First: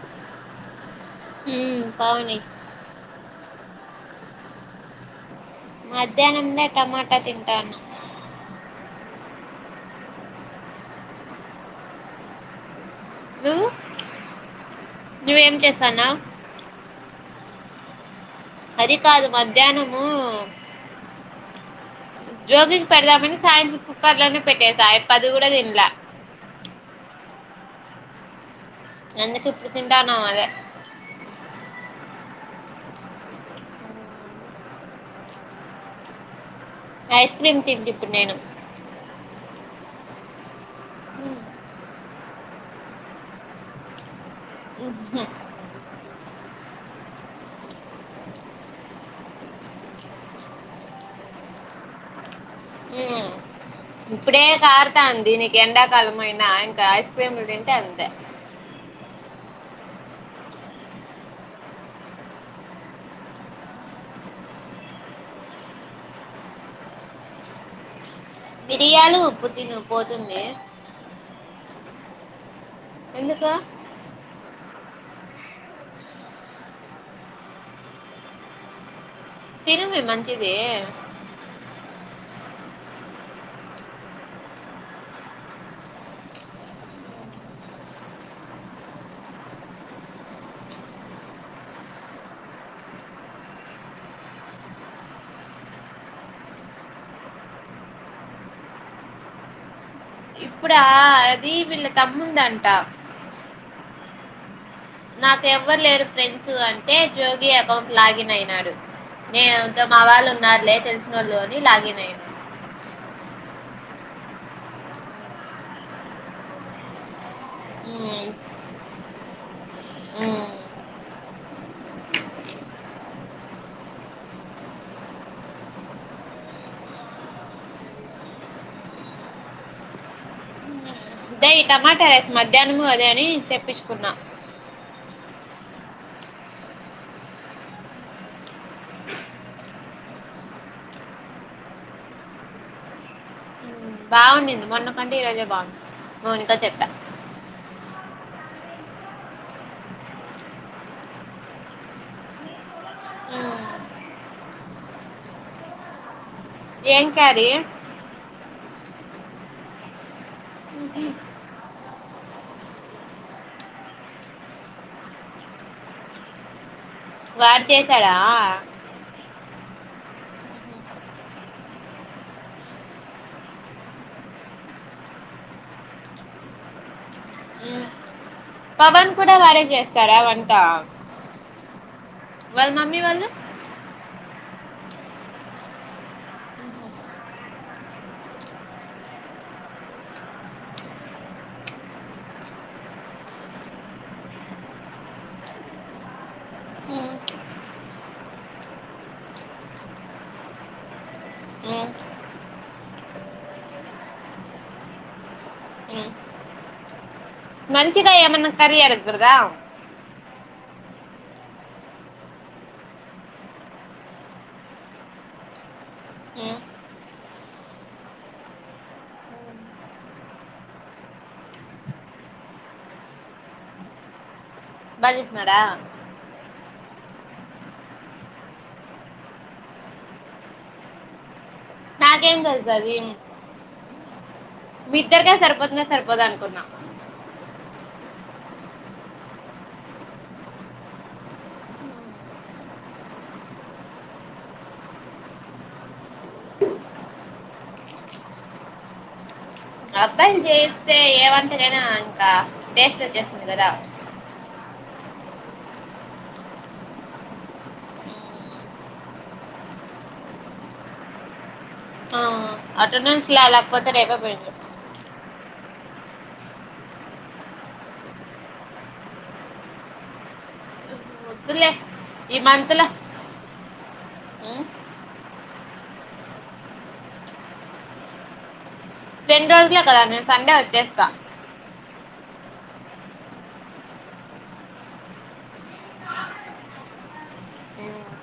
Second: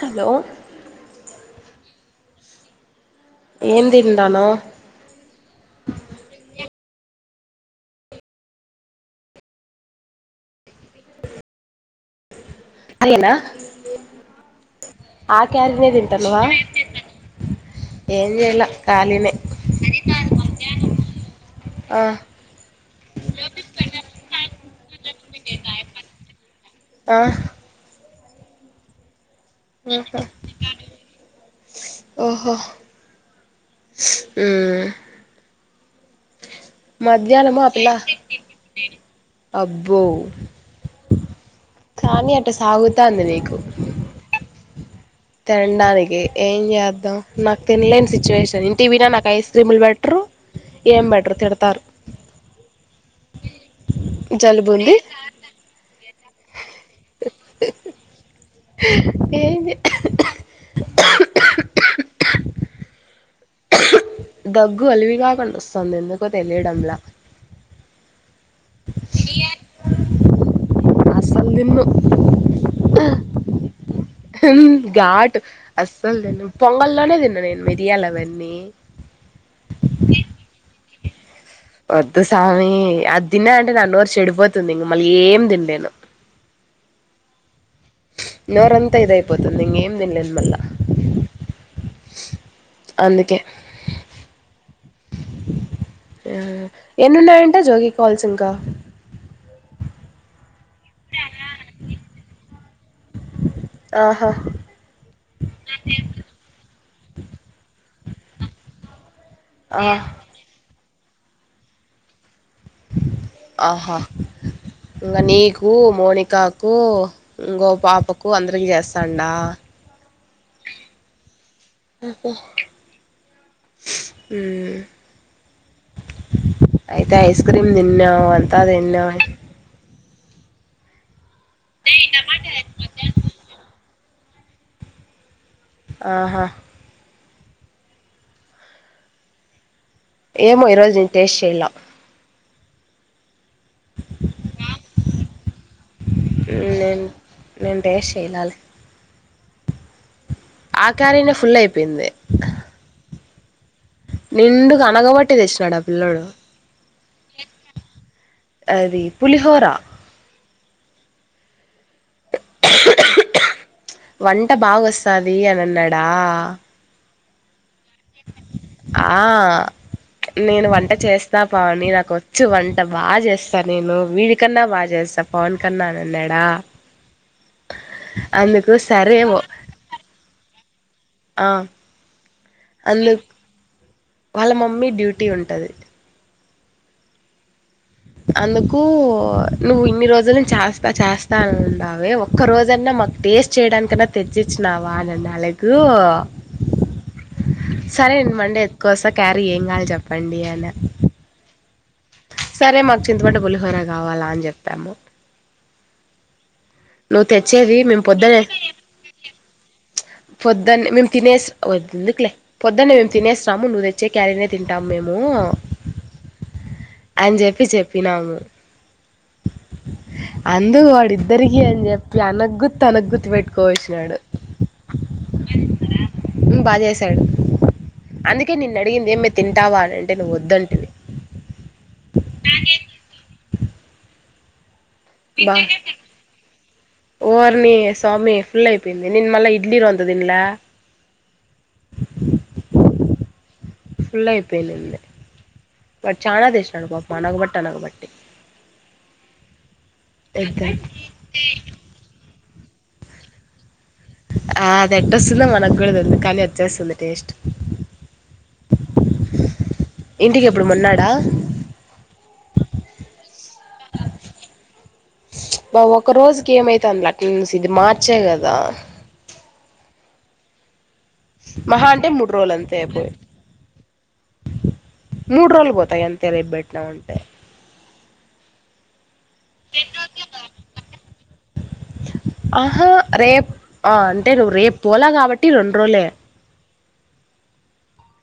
Hello హు పావని ఏం తింటానవ్ మధ్యాహ్నందే టమాటా తింటాన అదేనా నువ్వు? ఆ నువ్వేం క్యారినె చేస్తన్నావు? తింటనవ అది కాదు మధ్యాహ్నము ఆ జోగింగ్ పెడదామని సాయంత్రం కుక్కర్లోనే పెట్టేసా అయి అదిగూడ తిన్లా ఆ అందుకు ఇప్పుడు ఆహా తింటాన్నం అదే ఓహో హూ ఐస్ మధ్యాహ్నము క్రీమ్ ఆపిల్ల తింటిప్పుడు నేను. అబ్బో కానీ అ అట్ట సాగుతంది నీకు హుహు. తిండానికి ఏం చే దాం నాకు తినలేని సిచ్యువేషన్ ఇంటికి పోయిన నాకు ఐస్ క్రీములు బెట్టరు ఏం బెట్టరు తిడతారు హు ఇప్పుడే జలుబు ఉంది కారతాంది నీకు ఎండాకాలమయినా నా ఇంక ఐస్ క్రీమ్లు తింటే అంతె ఏంది దగ్గు అలివిగాకుండా వస్తుంది ఎందుకో తెలియడంలా మిరియాలు ఉప్పు తిను పోతుంది అసలు దిన్ను ఎందుకు? ఘాటు అస్సలు తింన్ను పొంగల్లోనే తిన్ను నేను మెరియాలి అవన్నీ తినవే మంచిదే వద్దు స్వామి అది తిన్నా అంటే నా నోరు చెడిపోతుంది ఇంక మళ్ళీ ఏం తింలేను నోరంతా ఇదయిపోతుంది ఇంకేం తినలేను మళ్ళా అందుకే ఆ ఎన్నిన్నాయంట జోగి కాల్స్ ఇంకా ఇప్పుడా అది వీళ్ళ తమ్ముందంట ఆహా నాకు ఎవ్వరు లేరు ఫ్రెండ్స్ అం ఏ జోగి అకౌంట్ లాగ్ ఇన్ అయినాడు నేను ఇదో ఆ మా వాళ్ళు ఉన్నారులే తెలుసు ఫోన్ లోని లాగిన్ అయిన ఆహా ఇంగ నీకు మోనికాకు ఇంగో పాపకు అందరికి చేస్తా నా ఉమ్ [unintelligible] ఉమ్ అయితే ఐస్ క్రీమ్ తిన్నావు అంతా తిన్నావు అదే టమాటా రైస్ మధ్యాహ్నము అదే అని తెప్పించు కున్నా ఆహా ఏమో ఈ రోజు నేను టేస్ట్ చెయలా బాగునింది మొన్నకంటే ఈ రజే బాగుంది మౌనిక చెప్ప నేను నేను టేస్ట్ చెయ్యాలి ఆ క్యారీనే ఫుల్ అయిపోయింది హ్మ్. నిండుగా అనగబట్టే తెచ్చినాడు ఆ పిల్లోడు ఏం క్యారీ అది పులిహోరా ఉహు వంట బాగోస్తాది అని అన్నాడా వాడు చేశాడా ఆ నేను వంట చేస్తా పావని నాకు వచ్చూ వంట బాగా చేస్తా నేను వీడి కన్నా బాగా చేస్తా పవన్ కన్నా అని అన్నాడా హ్మ్. అందుకు పవన్ సరే కూడా ఓ వారే చేస్తారా వంట ఆ వాళ్ళ మమ్మీ అందు వాళ్ళు? వాళ్ళ మమ్మీ డ్యూటీ ఉంటది అందుకు నువ్వు ఇన్ని రోజులు చేస్తా చేస్తా అ ఉన్నావే ఒక్క రోజన్నా మాకు టేస్ట్ చేయడానికన్నా తెచ్చిచ్చినావా అనినాలుగు హ్మ్. సరే నేను మండే ఎతుకోస్తా క్యారీ ఏం కాాలి చెప్పండి అన్న హ్మ్. సరే మాకు చింతపండు పులిహోర కావాలా అని చెప్పాము హ్మ్. నువ్వు తెచ్చేది మేము మంచిగా పొద్దునే ఏమన్నా కర్రి అడగకూడదా పొద్దున్న మేము తినేసిందుకులే పొద్దున్న మేము తినేసాము నువ్వు తెచ్చే క్యారీనే తింటాము మేము హ్మ్. అని చెప్పి చెప్పినాము అందుకు వాడిద్దరికి అని చెప్పి అనగ్గుర్తి అనగ్గుర్తు పెట్టుకోవచ్చినాడు [unintelligible] బాగా చేసాడు అందుకే నిన్న అడిగింది ఏమే తింటావా అని అంటే నువ్వు వద్దంటివి నాకేం తెలుసు అది మీ ఇద్దరిక బా సరిపోతున్నా సరిపోదు అనుకున్నా ఓర్ని స్వామి ఫుల్ అయిపోయింది నేను మళ్ళా ఇడ్లీ రంత దీంలా ఫుల్ అయిపోయిందింది బట్ చాలా తెచ్చినాడు పాప అనగ బట్టి అనగ బట్టి అబ్బాయిలు చేస్తే ఏ వంటకైనా ఇంకా టేస్ట్ వచ్చేస్తుంది కదా ఆ అది ఎట్టొస్తుందొ మనకు కూడ తెలీదు కానీ వచ్చేస్తుంది టేస్ట్ ఇంటికి ఎప్పుడు మొన్నాడా ఆ అటెండెన్స్ లా లేకపోతే రేపేపోయిందు బ ఒక రోజుకి ఏమైతంది అటెనెన్స్ ఇది మార్చ్ ఎ కదా వద్దులే మహా అంటె మూడు ఈ రోజులు మంత్ అంతె లో అయిపోవ్ ఉమ్, మూడు రోజులు పోతాయి అంతె రేపు బెట్టినావంటే టెన్ రోజులే కదా నేను సండే వచ్చేస్తా. ఆహా రేప్ ఆ అంటే నువ్వు రేపు పోలా కాబట్టి రొండు రోజులే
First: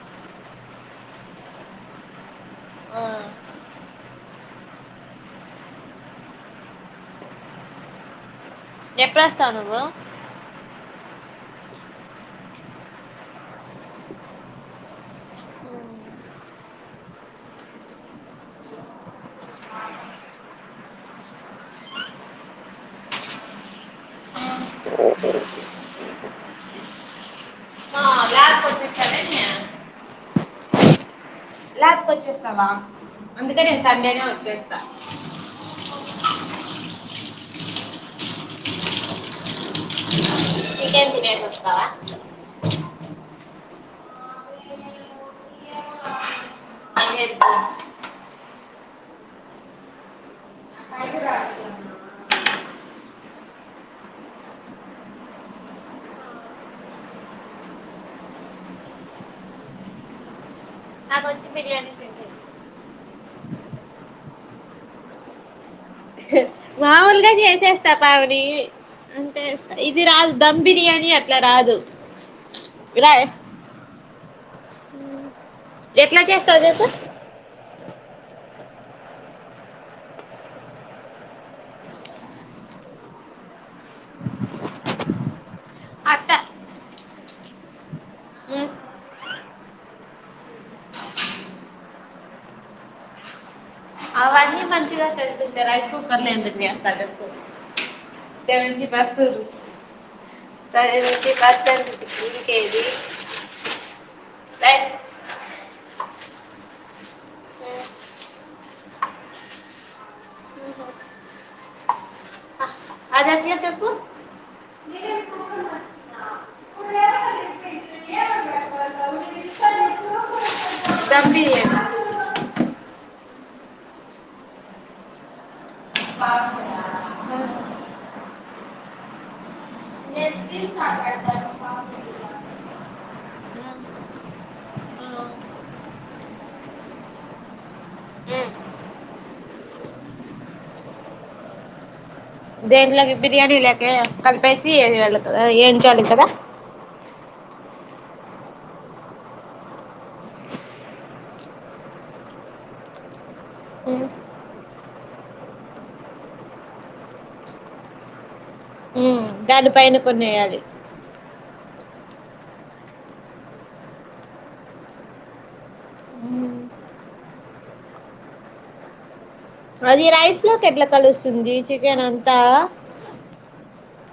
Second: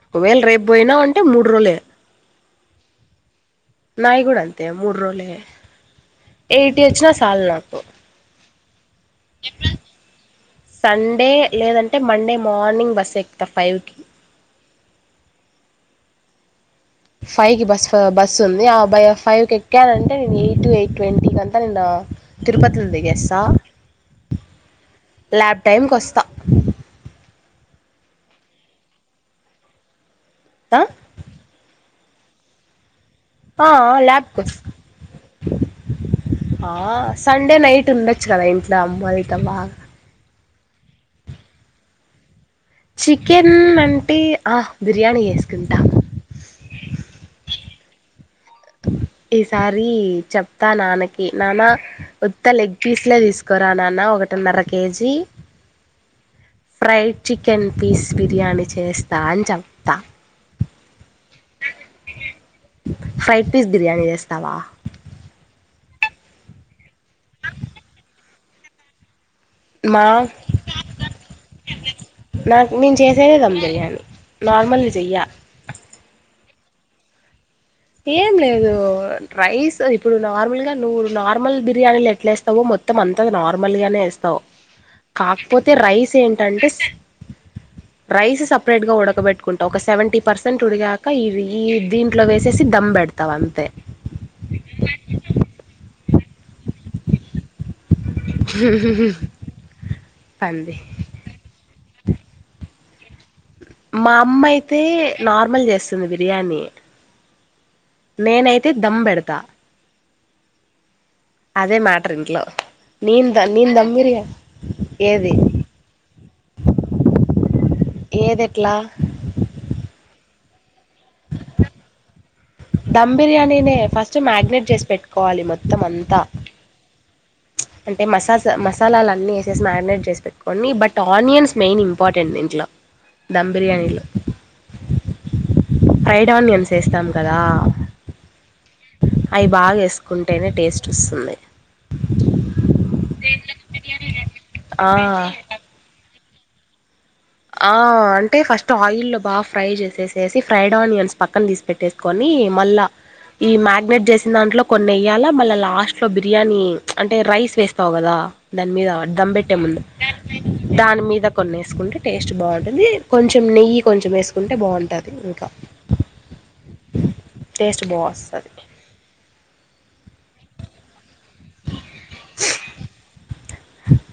ఒకవేళ రేపు పోయినావంటే మూడు రోజులె. ఆ, నాయి కూడ అంతె మూడు రోజులె. ఎయిటీ వచ్చినా సాలు నాకు. ఎప్పుడొస్తావ్ నువ్వు సండే లేదంటె మండే మార్నింగ్ బస్ ఎక్కుతా ఫైవ్కి ఫైవ్కి బస్ బస్ ఉంది. ఆ బ ఫైవ్కి ఎక్కానంటే నేను ఎయిటు ఎయిట్ ట్వంటీకి అంతా నెన్న తిరుపతిలో దిగేస్తా ల్యాబ్ టైంకొస్తా. ఆ, ల్యాబ్కి వచ్చేస్తానే నేను. అ చేస్తావా అందుకె నేన్ సండేనె ల్యాబ్కి వస్తా. వచ్చేస్తా ఆ సండే నైట్ ఉండచ్చు కదా ఇంట్లో అమ్మోల్లతో బాగ చికెన్ బిర్యానీ వతావా చి కెన్ అంటె బిర్యాని చేసుకుంటా మల్లెది ఈసారి చెప్తా నాన్నకి నాన్న ఉత్త లెగ్ పీస్లే తీసుకోరా నాన్న ఒకటిన్నర KG, fried chicken piece biryani చేస్తా అని చెప్తా. నాకొచ్చి బిర్యానీ చేసేది ఫ్రైడ్ పీస్ బిర్యానీ చేస్తావా? మాములుగా చేసేస్తా పావిడి ఇది మా రాదు ధమ్ బిర్యానీ అట్లా రాదు ఇలా నార్మల్ ది చెయ్యా ఎట్ల చేస్తావు చెప్పు ఏం లేదు రైస్ ఇప్పుడు నార్మల్ గా నువ్వు నార్మల్ బిర్యానీలు ఎట్లా ఏస్తావో మొత్తం అంత నార్మల్గానే ఏస్తావు, కాకపోతే రైస్ అట్ట ఏంటంటే రైస్ సపరేట్ గా ఉడకబెట్టుకుంటావు. ఒక సెవెంటీ పర్సెంట్ ఉడిగాక ఇ దీంట్లో వేస్ సేసి దమ్ పెడతావ్ అంతె విడిగా చేసుకుంటే రైస్ కు కుక్కర్ లొ ఎందుకు చేస్తా చెప్పు సెవెంటీ పర్సు టు పంది సరే okay bye must and should దేనికే ఇది మా అమ్మ అయితే నార్ మల్ చేస్తది బిర్యానీ నేనైతే దమ్ పెడతా అదే మ్యాటర్ ఇంట్లో అది నీంద ద ఎట్లా నీంద చెప్పు దమ్ంిరియ ఏది ఏది ఎట్లా దమ్ బిర్యానీ ధమ్ బిర్యానీనే ఫస్ట్ మ్యారినేట్ చేసి పెట్టుకోవాలి మొత్తం అంతా అంటే మసాసా మసాలాలు అన్నీ వేసేసి మ్యారినేట్ చేసి నేను పెట్టుకోని skills but onions main important దీంట్లో ధమ్ బిర్యానీలో ఆడతాను ఫ్రైడ్ ఆనియన్స్ వేస్తాం కదా అవి బాగా వేసుకుంటేనే టేస్ట్ వస్తుంది దేంలో బిర్యానీ లేక ఆ కలిపేసిళ కా ఏంచాలి కదా ఆ అంటే ఫస్ట్ ఆయిల్ లో బాగా ఫ్రై చేసేసేసి ఫ్రైడ్ ఆనియన్స్ పక్కన తీసి పెెట్టేసుకొని మళ్ళా ఈ మ్యారినేట్ చేసిన దాంట్లో కొన్ని వయ్యాలా మళ్ళా లాస్ట్ లో బిర్యానీ అంటే రైస్ వేస్తావు కదా దాని మీద ఉమ్ ధమ్ పెట్టే దాని ముందు పైన కొన్ని వేయాలి దాని మీద కొన్ని వేసుకుంటే టేస్ట్ బాగుంటుంది కొంచెం నెయ్యి కొంచెం వేసుకుంటే బాగుంటుంది ఇంకా టేస్ట్ బాగా వస్తుంది అది రాైస్ లో కేట్ల కలుస్త తందిీ చికెన్ అంతా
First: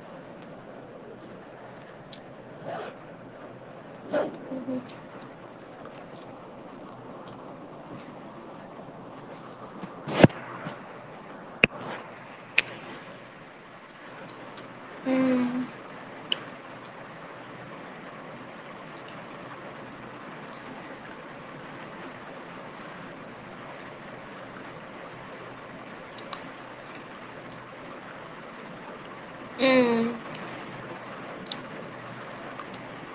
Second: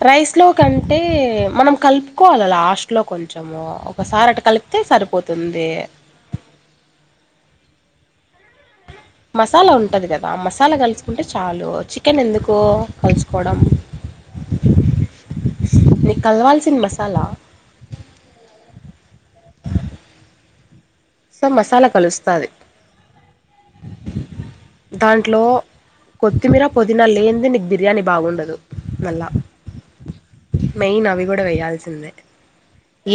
రైస్ లో కంటే మనం కలుపుకోవాల లాస్ట్ లో కొంచెము ఒకసారి అటు కలిపితే సరిపోతుంది మసాలా ఉంటుంది కదా మసాలా కలుసుకుంటే చాలు చికెన్ ఎందుకు కలుసుకోవడం ఉమ్ నీకు కలవాల్సిన మసాలా సో మసాలా కలుస్తాంది దాంట్లో కొత్తిమీర పుదీనా లేని నీకు బిర్యానీ బాగుండదు మళ్ళా మెయిన్ అవి కూడా వేయాల్సిందే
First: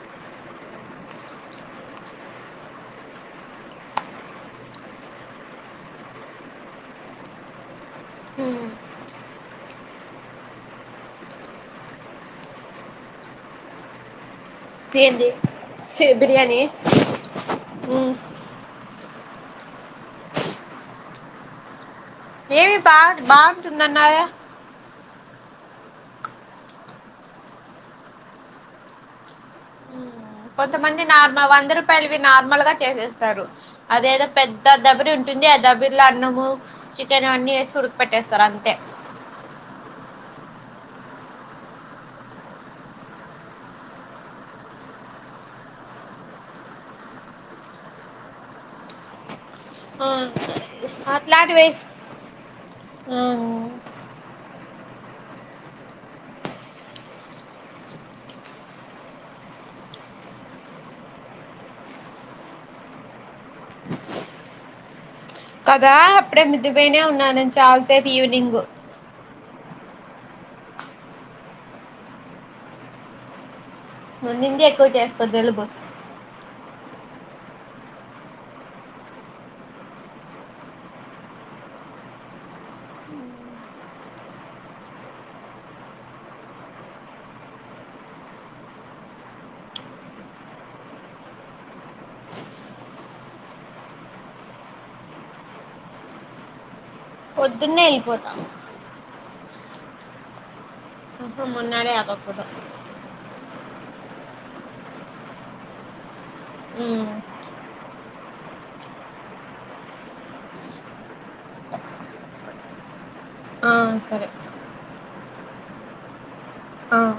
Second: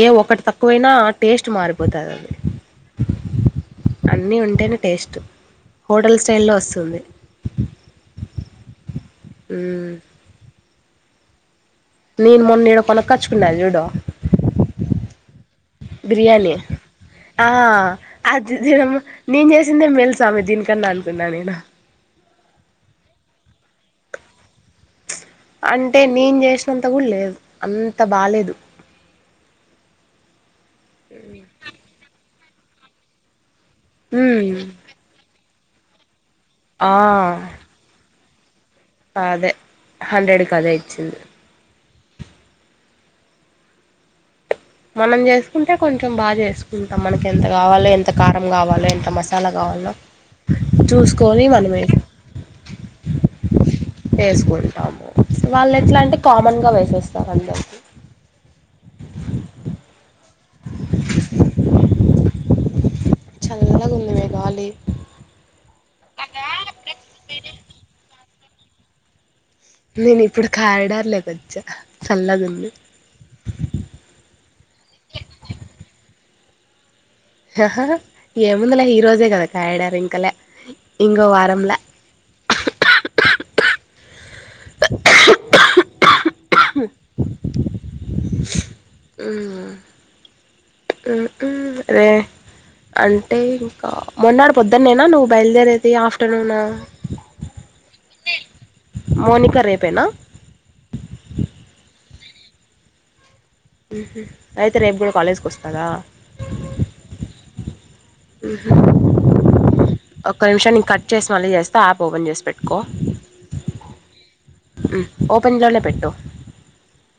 ఏ ఒకటి తక్కువైనా టేస్ట్ మారిపోతుంది అది అన్నీ ఉంటేనే టేస్ట్ హోటల్స్ స్టైల్లో వస్తుంది ఉమ్ అ నేను మొన్న నీడ కొనక్కచ్చుకున్నాను జూడ ఏంది ఛీ బిర్యాణి బిర్యానీ ఆ అది దిన నేను చేసిందే మెల్స్ స్వామి దీనికన్నా అనుకున్నా నేను ఏవి బా బాతుందన్నాయా అంటే నేను చేసినంత కూడా లేదు అంత బాేదు కొంతమంది నార్మల్ వంద రూపాయలు నార్మల్ గా చేసేస్తారు అదేదా ఉమ్ పెద్ద దెబరి ఉంటుంది అ బలాడి ఆ చికెన్ అన్ని సడు పట్ట సర అంత అదే హండ్రెడ్ క అదే ఇచ్చింది మనం చేసుకుంటే కొంచెం బాగా చేసుకుంటాం మనకి ఎంత కావాలో ఎంత కారం కావాలో ఎంత మస్త చాలా కావాాల ఆ చూసుకొని అట్లాంటివి మనమే వేసుకోడి వు వాళ్ళు ఎట్లా అంటే కామన్ గా వేసేస్తారు అందరి చల్గా ఉందిమే కావాలి కదా అప్పుడే మద్దుపోయినే ఉన్నానను చాలతే ఫీూలి బ నేను ఇప్పుడు కారిడార్ లేక వచ్చా చల్లదుంది ను నిందే ఎక్కోటి అపోద్ వెలుగుు ఏముందలే ఈరోజే కదా కాయడారు ఇంకలా ఇంకో వారంలా అరే అంటే ఇంకా మొన్నడు పొద్దున్నేనా నువ్వు బయలుదేరేది ఆఫ్టర్నూన్ పొద్దున్నే వెళ్ళిపోతాం మోనిక రేపేనా హ మున్నాడే ఆబకుదా అయితే రేపు కూడా కాలేజ్కి వస్తారా మ్ ఒక్క నిమిషాన్ని కట్ చేసి మళ్ళీ చేస్తే యాప్ ఓపెన్ చేసి పెట్టుకో ఆ సరే ఓపెన్ లోలో పెట్టో ఆ